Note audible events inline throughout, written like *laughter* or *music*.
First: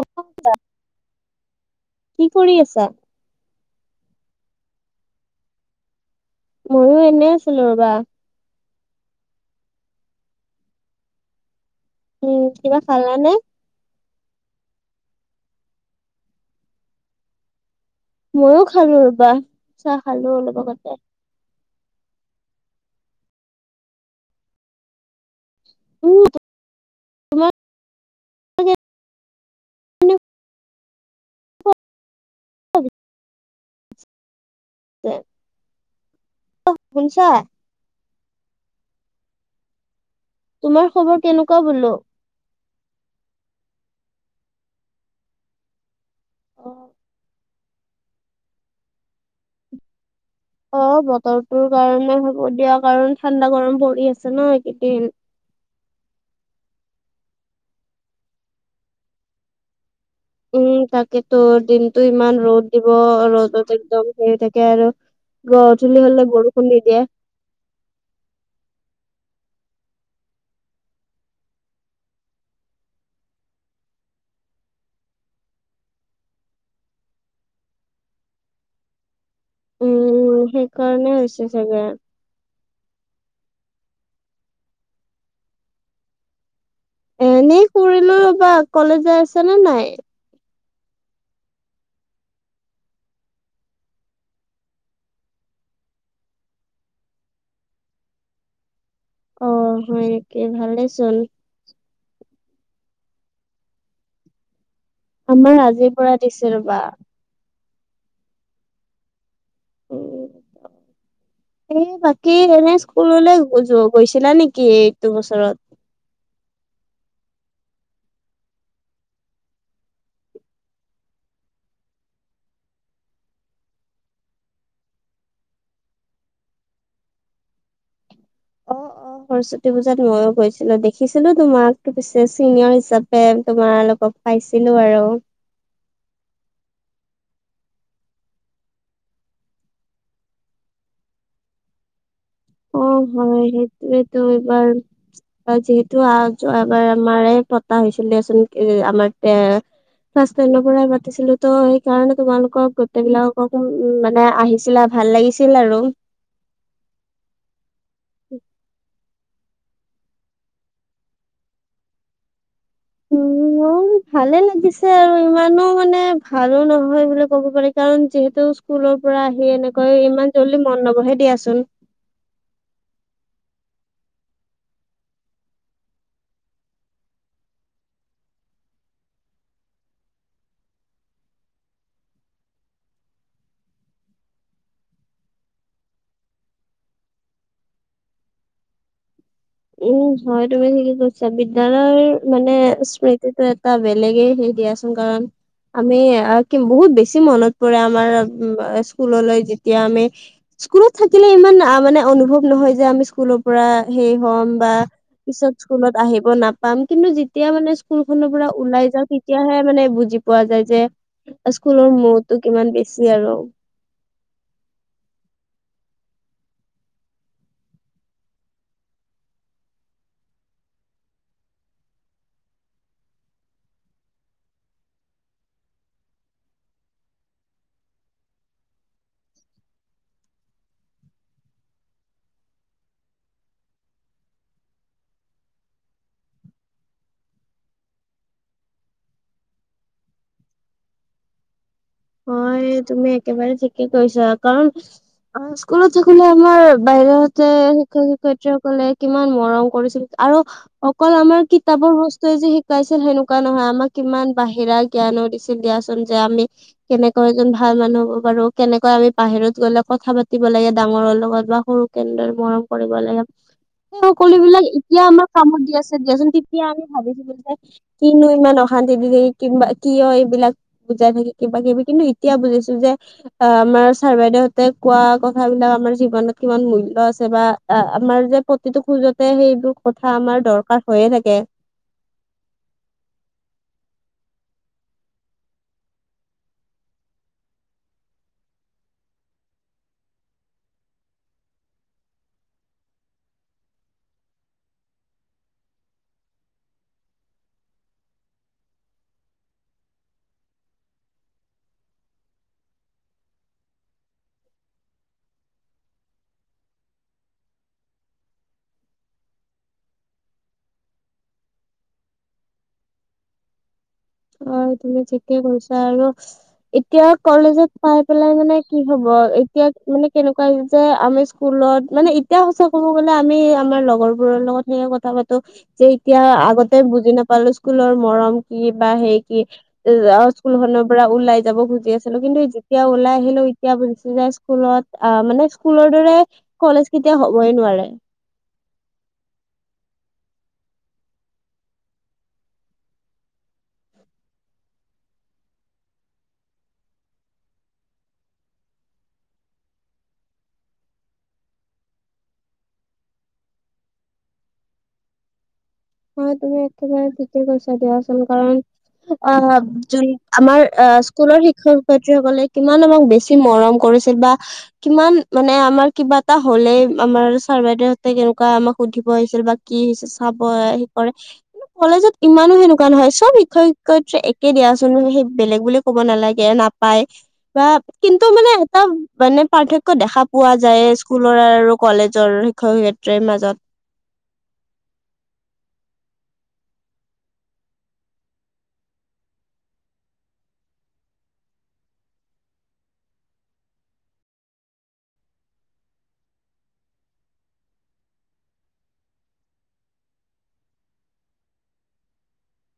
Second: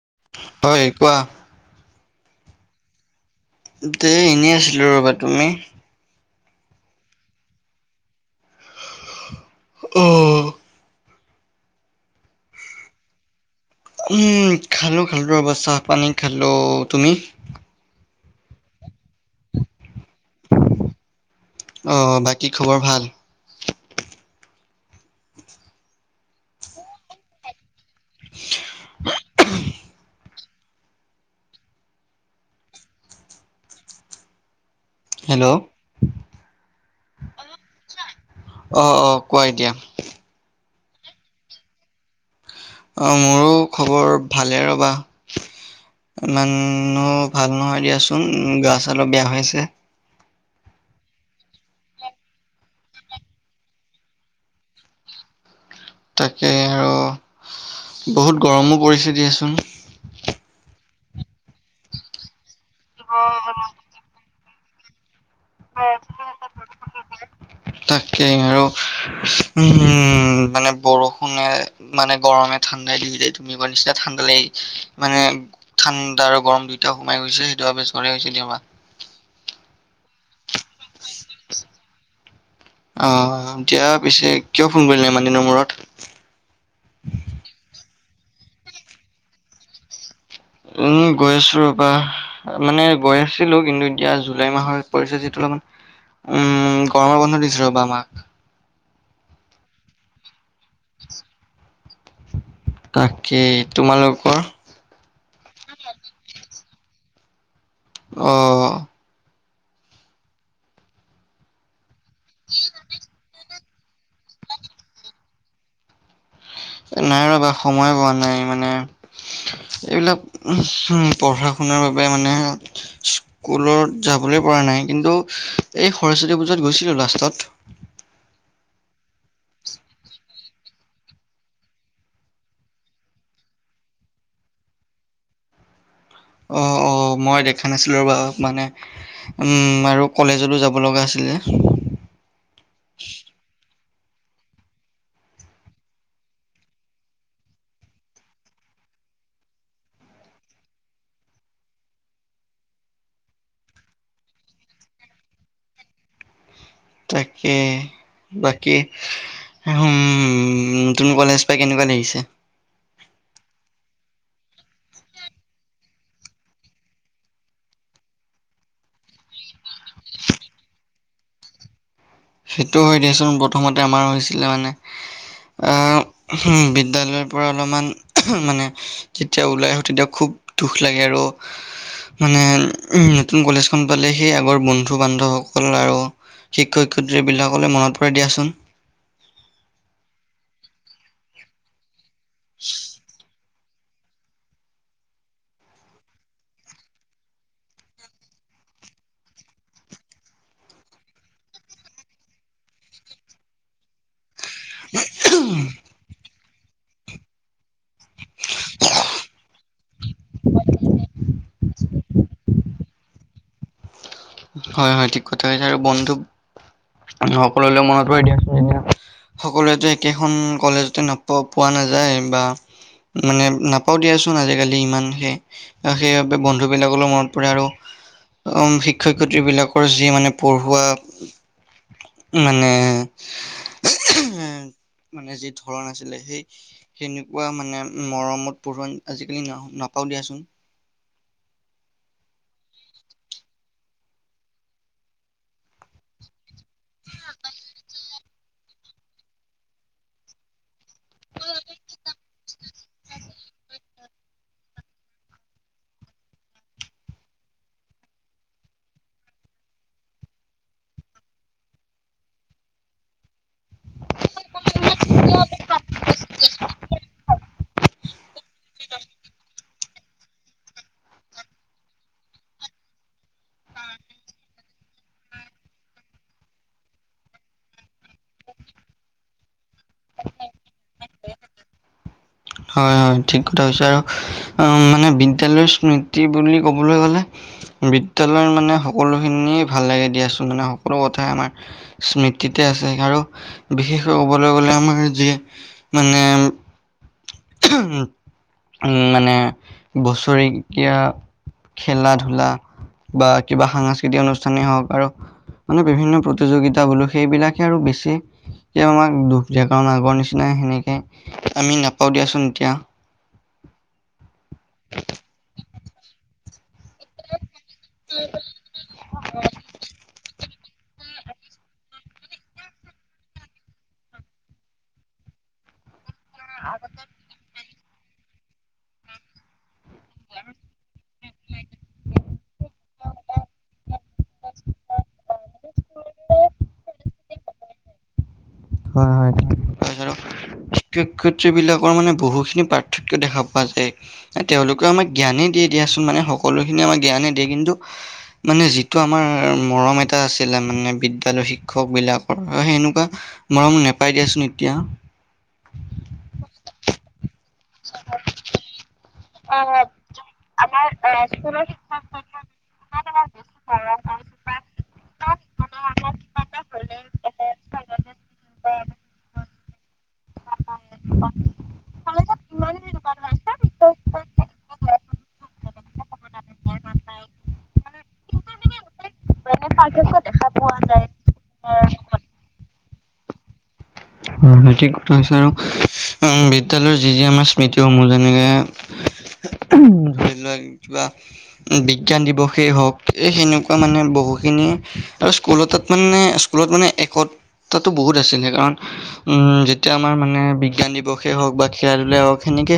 অ হয় কোৱা? কি কৰি আছা? দে এনেই আছিলো ৰ'বা। তুমি? মইয়ো এনে আছিলো ৰবা। অ। উম, কিবা খালা নে? উম খালোঁ খালোঁ ৰবা চাহ পানী খালোঁ। তুমি? ময়ো খালোঁ ৰবা চাহ খালোঁ অলপ আগতে। অ বাকী খবৰ ভাল? ওতে *unintelligible* *unintelligible* হেল্ল'। শুনছা অ শুনছা? অ অ কোৱা এতিয়া? তোমাৰ খবৰ কেনেকুৱা বোলো? অ মোৰো খবৰ ভালে ৰ'বা। ইমানো ভাল নহয় দিয়াচোন গা ছা অলপ বেয়া হৈছে। অ বতৰটোৰ কাৰণে হ'ব দিয়া কাৰণ ঠাণ্ডা গৰম পৰি আছে ন এইকেইদিন। তাকে আৰু বহুত গৰমো পৰিছে দিয়াচোন। উম তাকেতো দিনটো ইমান ৰ'দ দিব ৰ'দত একদম হৈ থাকে আৰু। গধূলি হ'লে বৰষুণ দি দিয়ে। তাকেই আৰু উ মানে বৰষুণে। মানে গৰমে ঠাণ্ডাই দিদিয়ে তুমি কোৱা নিচিনা ঠাণ্ডা লাগে মানে ঠাণ্ডা আৰু গৰম দুয়োটা সোমাই গৈছে সেইটো বাবে ছৰে হৈছে দে আমাৰ। উম সেইকাৰণে হৈছে চাগে। অ দিয়া পিছে কিয় ফোন কৰিলে ইমান দিনৰ মূৰত? এ এনেই কৰিলো ৰবা কলেজ যাই আছা নে নাই? উম গৈ আছো ৰবা। মানে গৈ আছিলো কিন্তু এতিয়া জুলাই মাহত পৰিছে যিটো অলপমান উম গৰমৰ বন্ধ দিছে ৰ'বা আমাক। অ হয় নেকি ভালেচোন। তাকেই, তোমালোকৰ? আমাৰ আজিৰ পৰা দিছে ৰবা। অ। উ এ বাকী এনে স্কুললৈ গৈছিলা নেকি এইটো বছৰত? নাই ৰবা সময় পোৱা নাই মানে। এইবিলাক পঢ়া শুনাৰ বাবে মানে কুলত যাবলৈ পৰা নাই কিন্তু এই সৰস্বতী পূজাত গৈছিলো লাষ্টত। অ অ সৰস্বতী পূজাত মইয়ো গৈছিলো দেখিছিলো তোমাকো পিছে চিনিয়ৰ হিচাপে তোমাৰ লোকক পাইছিলো আৰু। অ অ মই দেখা নাছিলো ৰবা মানে উম আৰু কলেজলো যাব লগা আছিল যে। অ হয় সেইটোৱেতো এইবাৰ যিহেতু আ যোৱাবাৰ আমাৰে পতা হৈছিল দেচোন এ আমাৰ তে- ফাৰ্ষ্ট টেনৰ পৰাই মাতিছিলো ত সেইকাৰণে তোমালোকৰ গোটেই বিলাকক উম মানে আহিছিলা। ভাল লাগিছিল আৰু। তাকে বাকী হুম নতুন কলেজ পাই কেনেকুৱা লাগিছে। ধুনীয়া ভালে লাগিছে আৰু ইমানো মানে ভালো নহয় বুলি ক'ব পাৰি কাৰণ যিহেতু স্কুলৰ পৰা আহি এনেকৈ ইমান জল্দি মন নবহে দিয়াচোন সেইটো হয় দিয়াচোন প্ৰথমতে আমাৰ হৈছিলে মানে আহ উহম বিদ্যালয়ৰ পৰা অলপমান মানে কেতিয়া ওলাই আহোঁ তেতিয়া খুব দুখ লাগে আৰু মানে নতুন কলেজখন পালে সেই আগৰ বন্ধু বান্ধৱসকল আৰু শিক্ষক শিক্ষয়িত্ৰীবিলাকলৈ মনত পৰে দিয়াচোন উম হয় তুমি ঠিকে কৈছা বিদ্যালয়ৰ মানে স্মৃতিটোৱে টা বেলেগে সেই দিয়াচোন কাৰণ আমি আহ কি বহুত বেছি মনত পৰে আমাৰ স্কুললৈ যেতিয়া আমি স্কুলত থাকিলে ইমান মানে অনুভৱ নহয় যে আমি স্কুলৰ পৰা সেই হম বা পিছত স্কুলত আহিব নাপ- পাম কিন্তু যেতিয়া মানে স্কুল খনৰ পৰা ওলাই যাওঁ তেতিয়াহে মানে বুজি পোৱা যায় যে স্কুলৰ মৌটো কিমান বেছি আৰু হয় হয় ঠিক কথা হৈছে আৰু বন্ধুক সকললৈ মনত পৰি দিয়াচোন এতিয়া সকলোৱেতো একেখন কলেজতে ন পোৱা নাযায় বা মানে নাপাওঁ দিয়াচোন আজিকালি ইমান সে সেইবাবে বন্ধু বিলাকলৈ মনত পৰে আৰু উ শিক্ষ- ক্ষক শিক্ষয়িত্ৰীবিলাকৰ যি মানে পঢ়োৱা মানে উ মানে যি ধৰণ আছিলে সেই সেনেকুৱা মানে মৰমত পঢ়োৱান আজিকালি ন নাপাওঁ দিয়াচোন হয় তুমি একেবাৰে ঠিকে কৈছা কাৰণ অ স্কুলত থাকিলে আমাৰ বাইদেউহঁতে শিক্ষক শিক্ষয়িত্ৰীসকলে কিমান মৰম কৰিছিল আৰু অকল আমাৰ কিতাপৰ বস্তুৱে যে শিকাইছিল সেনেকুৱা নহয় আমাক কিমান বাহিৰা জ্ঞানো দিছিল দিয়াচোন যে আমি কেনেকৈ এজন ভাল মানুহ হ'ব পাৰো কেনেকৈ আমি বাহিৰত গ'লে কথা পাতিব লাগে ডাঙৰৰ লগত বা সৰু কেনদৰে মৰম কৰিব লাগে। এই সকলো বিলাক এতিয়া আমাক কামত দি আছে দিয়াচোন তিতিয়া আমি ভাবিছিলো যে কিনো ইমান অশান্তি দি থাকি কিম বা কিয় এইবিলাক বুজাই থাকি কিবা কিবি কিন্তু এতিয়া বুজিছো যে অ আমাৰ চাৰ বাইদেউহতে কোৱা কথাবিলাক আমাৰ জীৱনত কিমান মূল্য আছে বা অ আমাৰ যে প্ৰতিটো খোজতে সেইবোৰ কথা আমাৰ দৰকাৰ হৈয়ে থাকে হয় হয় ঠিক কথা হৈছে আৰু মানে বিদ্যালয়ৰ স্মৃতি বুলি ক'বলৈ গ'লে বিদ্যালয় মানে সকলোখিনিয়ে ভাল লাগে দিয়াচোন মানে সকলো কথাই আমাৰ স্মৃতিতে আছে আৰু বিশেষকৈ ক'বলৈ গলে আমাৰ যিয়ে মানে উম হু মানে বছৰেকীয়া খেলা ধূলা বা কিবা সাংস্কৃতিক অনুষ্ঠানেই হওঁক আৰু মানে বিভিন্ন প্ৰতিযোগিতা বোলো সেইবিলাকে আৰু বেছি এতিয়াও আমাক দুখ দিয়ে কাৰণ আগৰ নিচিনা সেনেকে আমি নাপ পাওঁ দিয়াচোন এতিয়া। অ তুমি ঠিকে কৈছা আৰু। এতিয়া কলেজত পাই পেলাই মানে কি হব এতিয়া মানে কেনেকুৱা যে আমি স্কুলত মানে ইত তিয়া সঁচা ক'ব গলে আমি আমাৰ লগৰবোৰৰ লগত সেয়ে কথা পাতো যে এতিয়া আগতে বুজি নাপ পালো স্কুলৰ মৰম কি বা সেই কি যাও স্কুল খনৰ পৰা ওলাই যাব খুজি আছিলো কিন্তু যেতিয়া ওলাই আহিলো ইত তিয়া বুজিছো যে স্কুলত আ মানে স্কুলৰ দৰে কলেজ কেতিয়াও হবই নোৱাৰে। হয় হয় হয় ঠিকে হয় আৰু কু কুচি বিলাকৰ মানে বহুখিনি পাৰ্থক্য দেখা পোৱা যায়। তেওঁলোকে আমাক জ্ঞানেই দিয়ে দিয়াচোন মানে সকলোখিনি আমাক জ্ঞানেই দিয়ে কিন্তু, মানে যিটো আমাৰ মৰম এটা আছিলে মানে বিদ্যালয় শিক্ষক বিলাকৰ অঁ সেনেকুৱা মৰম নেপাই দিয়াচোন এতিয়া। হয় তুমি একেবাৰে ঠিকে কৈছা দিয়াচোন কাৰণ অঁ যোন আমাৰ এ স্কুলৰ শিক্ষক-শিক্ষয়িত্ৰীসকলে কিমান আমাক বেছি মৰম কৰিছিল বা কিমান মানে আমাৰ কিবা এটা হ'লেই আমাৰ চাৰ বাইদেউহঁতে কেন কা আমাক সুধিব আহিছিল বা কি হৈছে চাব এ হে কৰে। কলেজত ইমানো সেনেকুৱা নহয় চব শিক্ষক শিক্ষয়ত্ৰী একেই দিয়াচোন সেই বেলেগ বুলি ক'ব নালাগে নাপ পায়। বা কিন্তু মানে এটা মানে পাৰ্থক্য দেখা পোৱা যায় স্কুলৰ আৰু কলেজৰ। শিক্ষক-শিক্ষয়ত্ৰীৰ মাজত। হয় হয় ঠিক কথা কৈছা আৰু উম বিদ্যালয়ৰ যি যি আমাৰ স্মৃতিসমূহ যেনেকে ধৰি লোৱা কিবা। বিজ্ঞান দিৱসেই হওক এই সেনেকুৱা মানে বহুখিনি আৰু স্কুল তাত মানে স্কু স্কুলত মানে একতাটো বহুত আছিলে কাৰণ উম যেতিয়া আমাৰ মানে বিজ্ঞান দিৱসে হওক বা খেলেই হওক সেনেকে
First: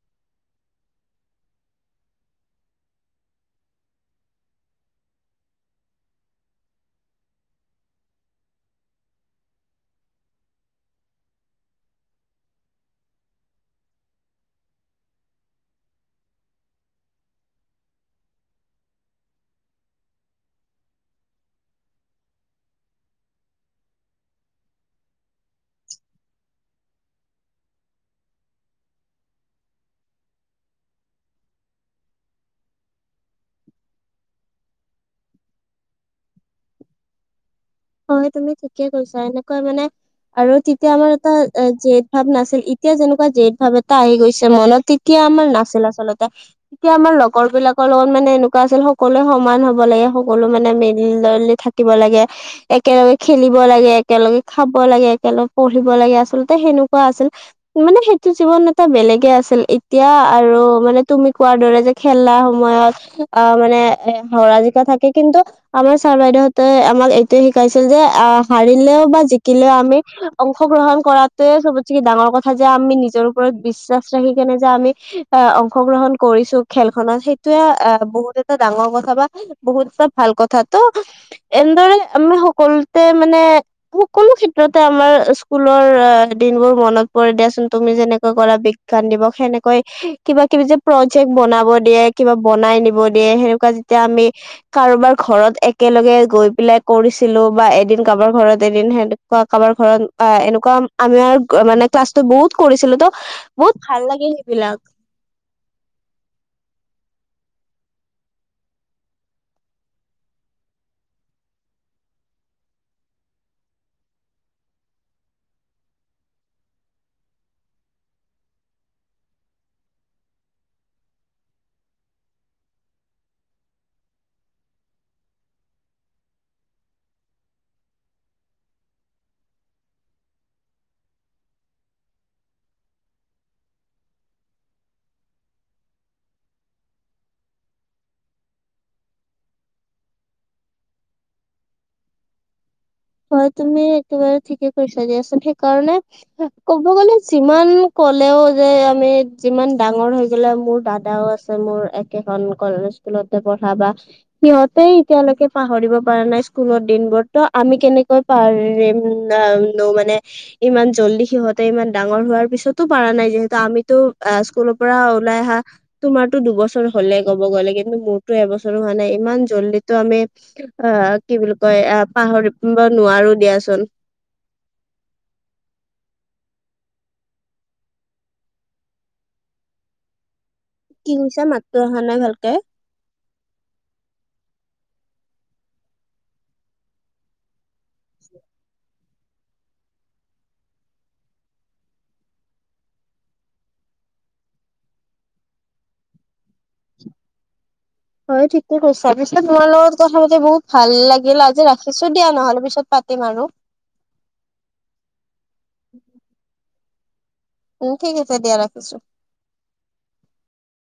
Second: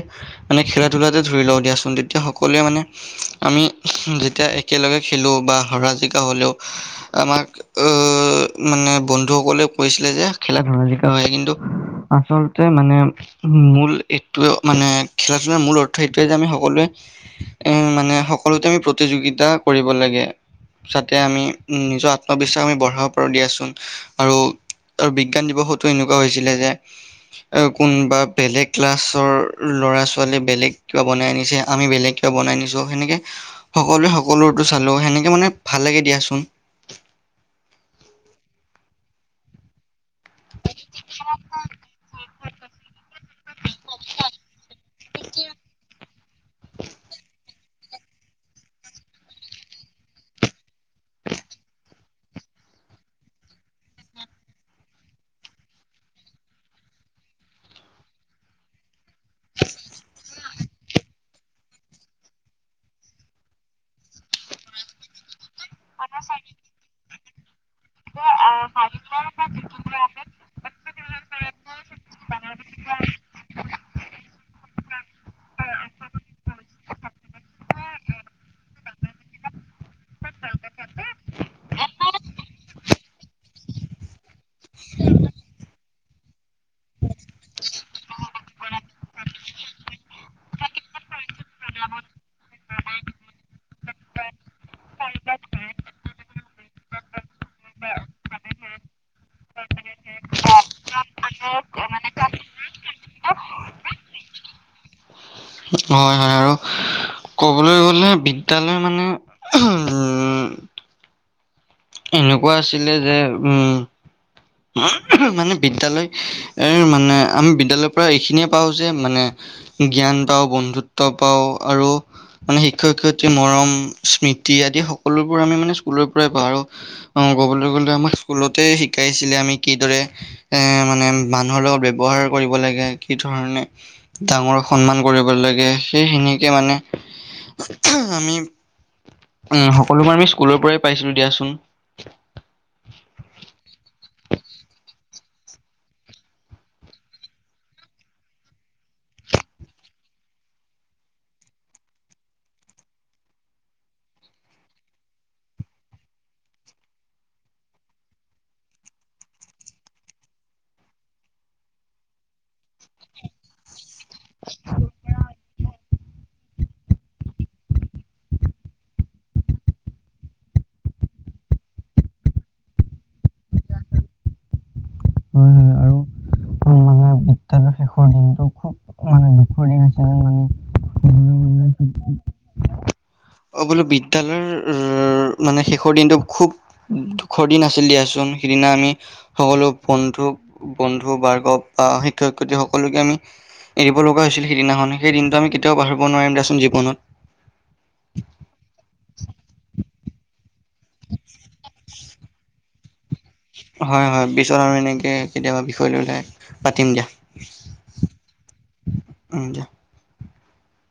মানে খেলা ধূলাতে ধৰি লওঁ দিয়াচোন তেতিয়া সকলোৱে মানে আমি যেতিয়া একেলগে খেলো বা হৰা জিকা হলেও আমাক অও মানে বন্ধুসকলেও কৈছিলে যে খেলা ধেমালী হয় কিন্তু, আচলতে মানে মূল এইটোৱে মানে খেলা ধূলাৰ মূল অৰ্থ এইটোয়ে যে আমি সকলোৱে এঁম মানে সকলোতে আমি প্ৰতিযোগিতা কৰিব লাগে। যাতে আমি নিজৰ আত্মবিশ্বাস আমি বঢ়াব পাৰো দিয়াচোন। আৰু আৰু বিজ্ঞান দিৱসতো এনেকুৱা হৈছিলে যে অ'কোনবা বেলেগ ক্লাছৰ ল'ৰা ছোৱালী বেলেগ কিবা বনাই আনিছে আমি বেলেগ বনাই নিছো সেনেকে, সকলোৱে সকলোৰটো চালোঁ সেনেকে মানে ভাল লাগে দিয়াচোন। হয় তুমি ঠিকে কৈছা, এনেকুৱা মানে আৰু তেতিয়া আমাৰ এটা জেদ ভাৱ নাছিল, এতিয়া যেনেকুৱা জেদ ভাৱ এটা আহি গৈছে মনত তি তিয়া আমাৰ নাছিল আচলতে তিয়া আমাৰ লগৰ বিলাক চবৰ লগত মানে এনেকুৱা আছিল সকলোৱে সমান হব লাগে সকলো মানে মিল ললি থাকিব লাগে। একেলগে খেলিব লাগে একেলগে খাব লাগে একেলগে পঢ়িব লাগে আচলতে সেনকুৱা আছিল। মানে সেইটো জীৱন এটা বেলেগে আছিল এতিয়া আৰু মানে তুমি কোৱাৰ দৰে যে খেলা সময়ত আহ মানে এ হৰা জিকা থাকে কিন্তু, আমাৰ ছাৰ বাইদেউহঁতে আমাক এইটোয়ে শিকাইছিল যে আহ হাৰিলেও বা জিকিলেও আমি অংশগ্ৰহণ কৰাটোৱে চবতকে ডাঙৰ কথা যে আমি নিজৰ ওপৰত বিশ্বাস ৰাখি কেনে যে আমি য়া' অংশগ্ৰহণ কৰিছো খেলখনত সেইটোয়ে বহুত এটা ডাঙৰ কথা বা বহুত তা ভাল কথা তো এনেদৰে আমি সকলোতে মানে সকলো ক্ষেত্ৰতে আমাৰ স্কুলৰ দিন বোৰ মনত পৰি দিয়াচোন, তুমি যেনেকৈ কলা বি জ্ঞান দিব সেনেকৈ, কিবা-কিবি যে প্ৰজেক্ট বনাব দিয়ে, কিবা বনাই নিব দিয়ে সেনেকুৱা, তেতিয়া আমি কাৰোবাৰ ঘৰত একেলগে গৈ পেলাই, কৰিছিলো বা এদিন কাৰোবাৰ ঘৰত এদিন সেনেকুৱা কাৰোবাৰ ঘৰত এ এনেকুৱা আমি আৰু মানে ক্লাছটো বহুত কৰিছিলো তো বহুত ভাল লাগিল সেইবিলাক। হয় হয় আৰু ক'বলৈ গ'লে বিদ্যালয় মানে- হউম' এনেকুৱা আছিলে যে উম' মানে বিদ্যালয় এ মানে আমি বিদ্যালয়ৰ পৰা এইখিনিয়ে পাওঁ যে মানে জ্ঞান পাওঁ, বন্ধুত্ব পাওঁ, আৰু মানে শিক্ষক শিক্ষয়িত্ৰীৰ মৰম, স্মৃতি আদি সকলোবোৰ আমি মানে স্কুলৰ পৰাই পাওঁ আৰু অ, ক'বলৈ গ'লে, আমাক স্কুলতে শিকাইছিলে আমি কিদৰে এ মানে মানুহৰ লগত ব্যয়ৱহাৰ কৰিব লাগে, কি ধৰণে ডাঙৰক সন্মান কৰিব লাগে, সেইখিনিকে মানে। আমি উম, সকলোবোৰ আমি স্কুলৰ পৰাই পাইছিলো দিয়াচোন। *inaudible* হয়, তুমি একেবাৰে ঠিকে কৈছা দিয়াচোন সেইকাৰণে ক'ব গ'লে যিমান ক'লেও যে আমি যিমান ডাঙৰ হৈ গ'লে মোৰ দাদাও আছে। মোৰ একেখন কলেজ স্কুলতে পঢ়া বা, সিহঁতে এতিয়ালৈকে পাহৰিব পৰা নাই। স্কুলৰ দিন বোৰ তো আমি কেনেকৈ পাৰিম, মানে- ইমান জল্দি সিহঁতে ইমান ডাঙৰ হোৱাৰ পিছতো পৰা নাই, যিহেতু আমিতো আ, স্কুলৰ পৰা ওলাই আহা তোমাৰতো দুবছৰ হ'লে ক'ব গ'লে, কিন্তু মোৰতো এবছৰো হোৱা নাই। ইমান জল্দি টো আমি অ' কি বুলি কয় আহ' পাহৰিব নোৱাৰো দিয়াচোন। হয় হয় আৰু মানে *inaudible* বিদ্যালয়ৰ শেষৰ দিনটো খুব মানে দুখৰ দিন হিচাপে মানি, কি কৈছা মাততো অহা নাই ভালকে। অ, বোলো বিদ্যায়ালয়ৰ মানে শেষৰ দিনটো খুব সুখৰ দিন আছিলে দিয়াচোন সিদিনা আমি। সকলো বন্ধু-বন্ধু বাৰ্গৱ বা শিক্ষয়-শিক্ষয়িত্ৰী সকলোকে আমি এৰিব লগা হৈছিল, সিদিনাখন সেইদিনটো আমি কেতিয়াও পাহৰিব নোৱাৰিম দিয়াচোন জীৱনত। বাৰু ঠিকে কৈছা, পিছে তোমাৰ লগত কথা পাতি বহুত ভাল লাগিল। আজি ৰাখ থৈছো দিয়া নহ'লে পিছত পাতিম আৰু। হয়-হয়, পিছত আৰু এনেকে কেতিয়াবা বিষয় লৈ উলাই পাতিম দিয়া। উম, ঠিক আছে দিয়া ৰাখিছো। ন এতিয়া *unintelligible*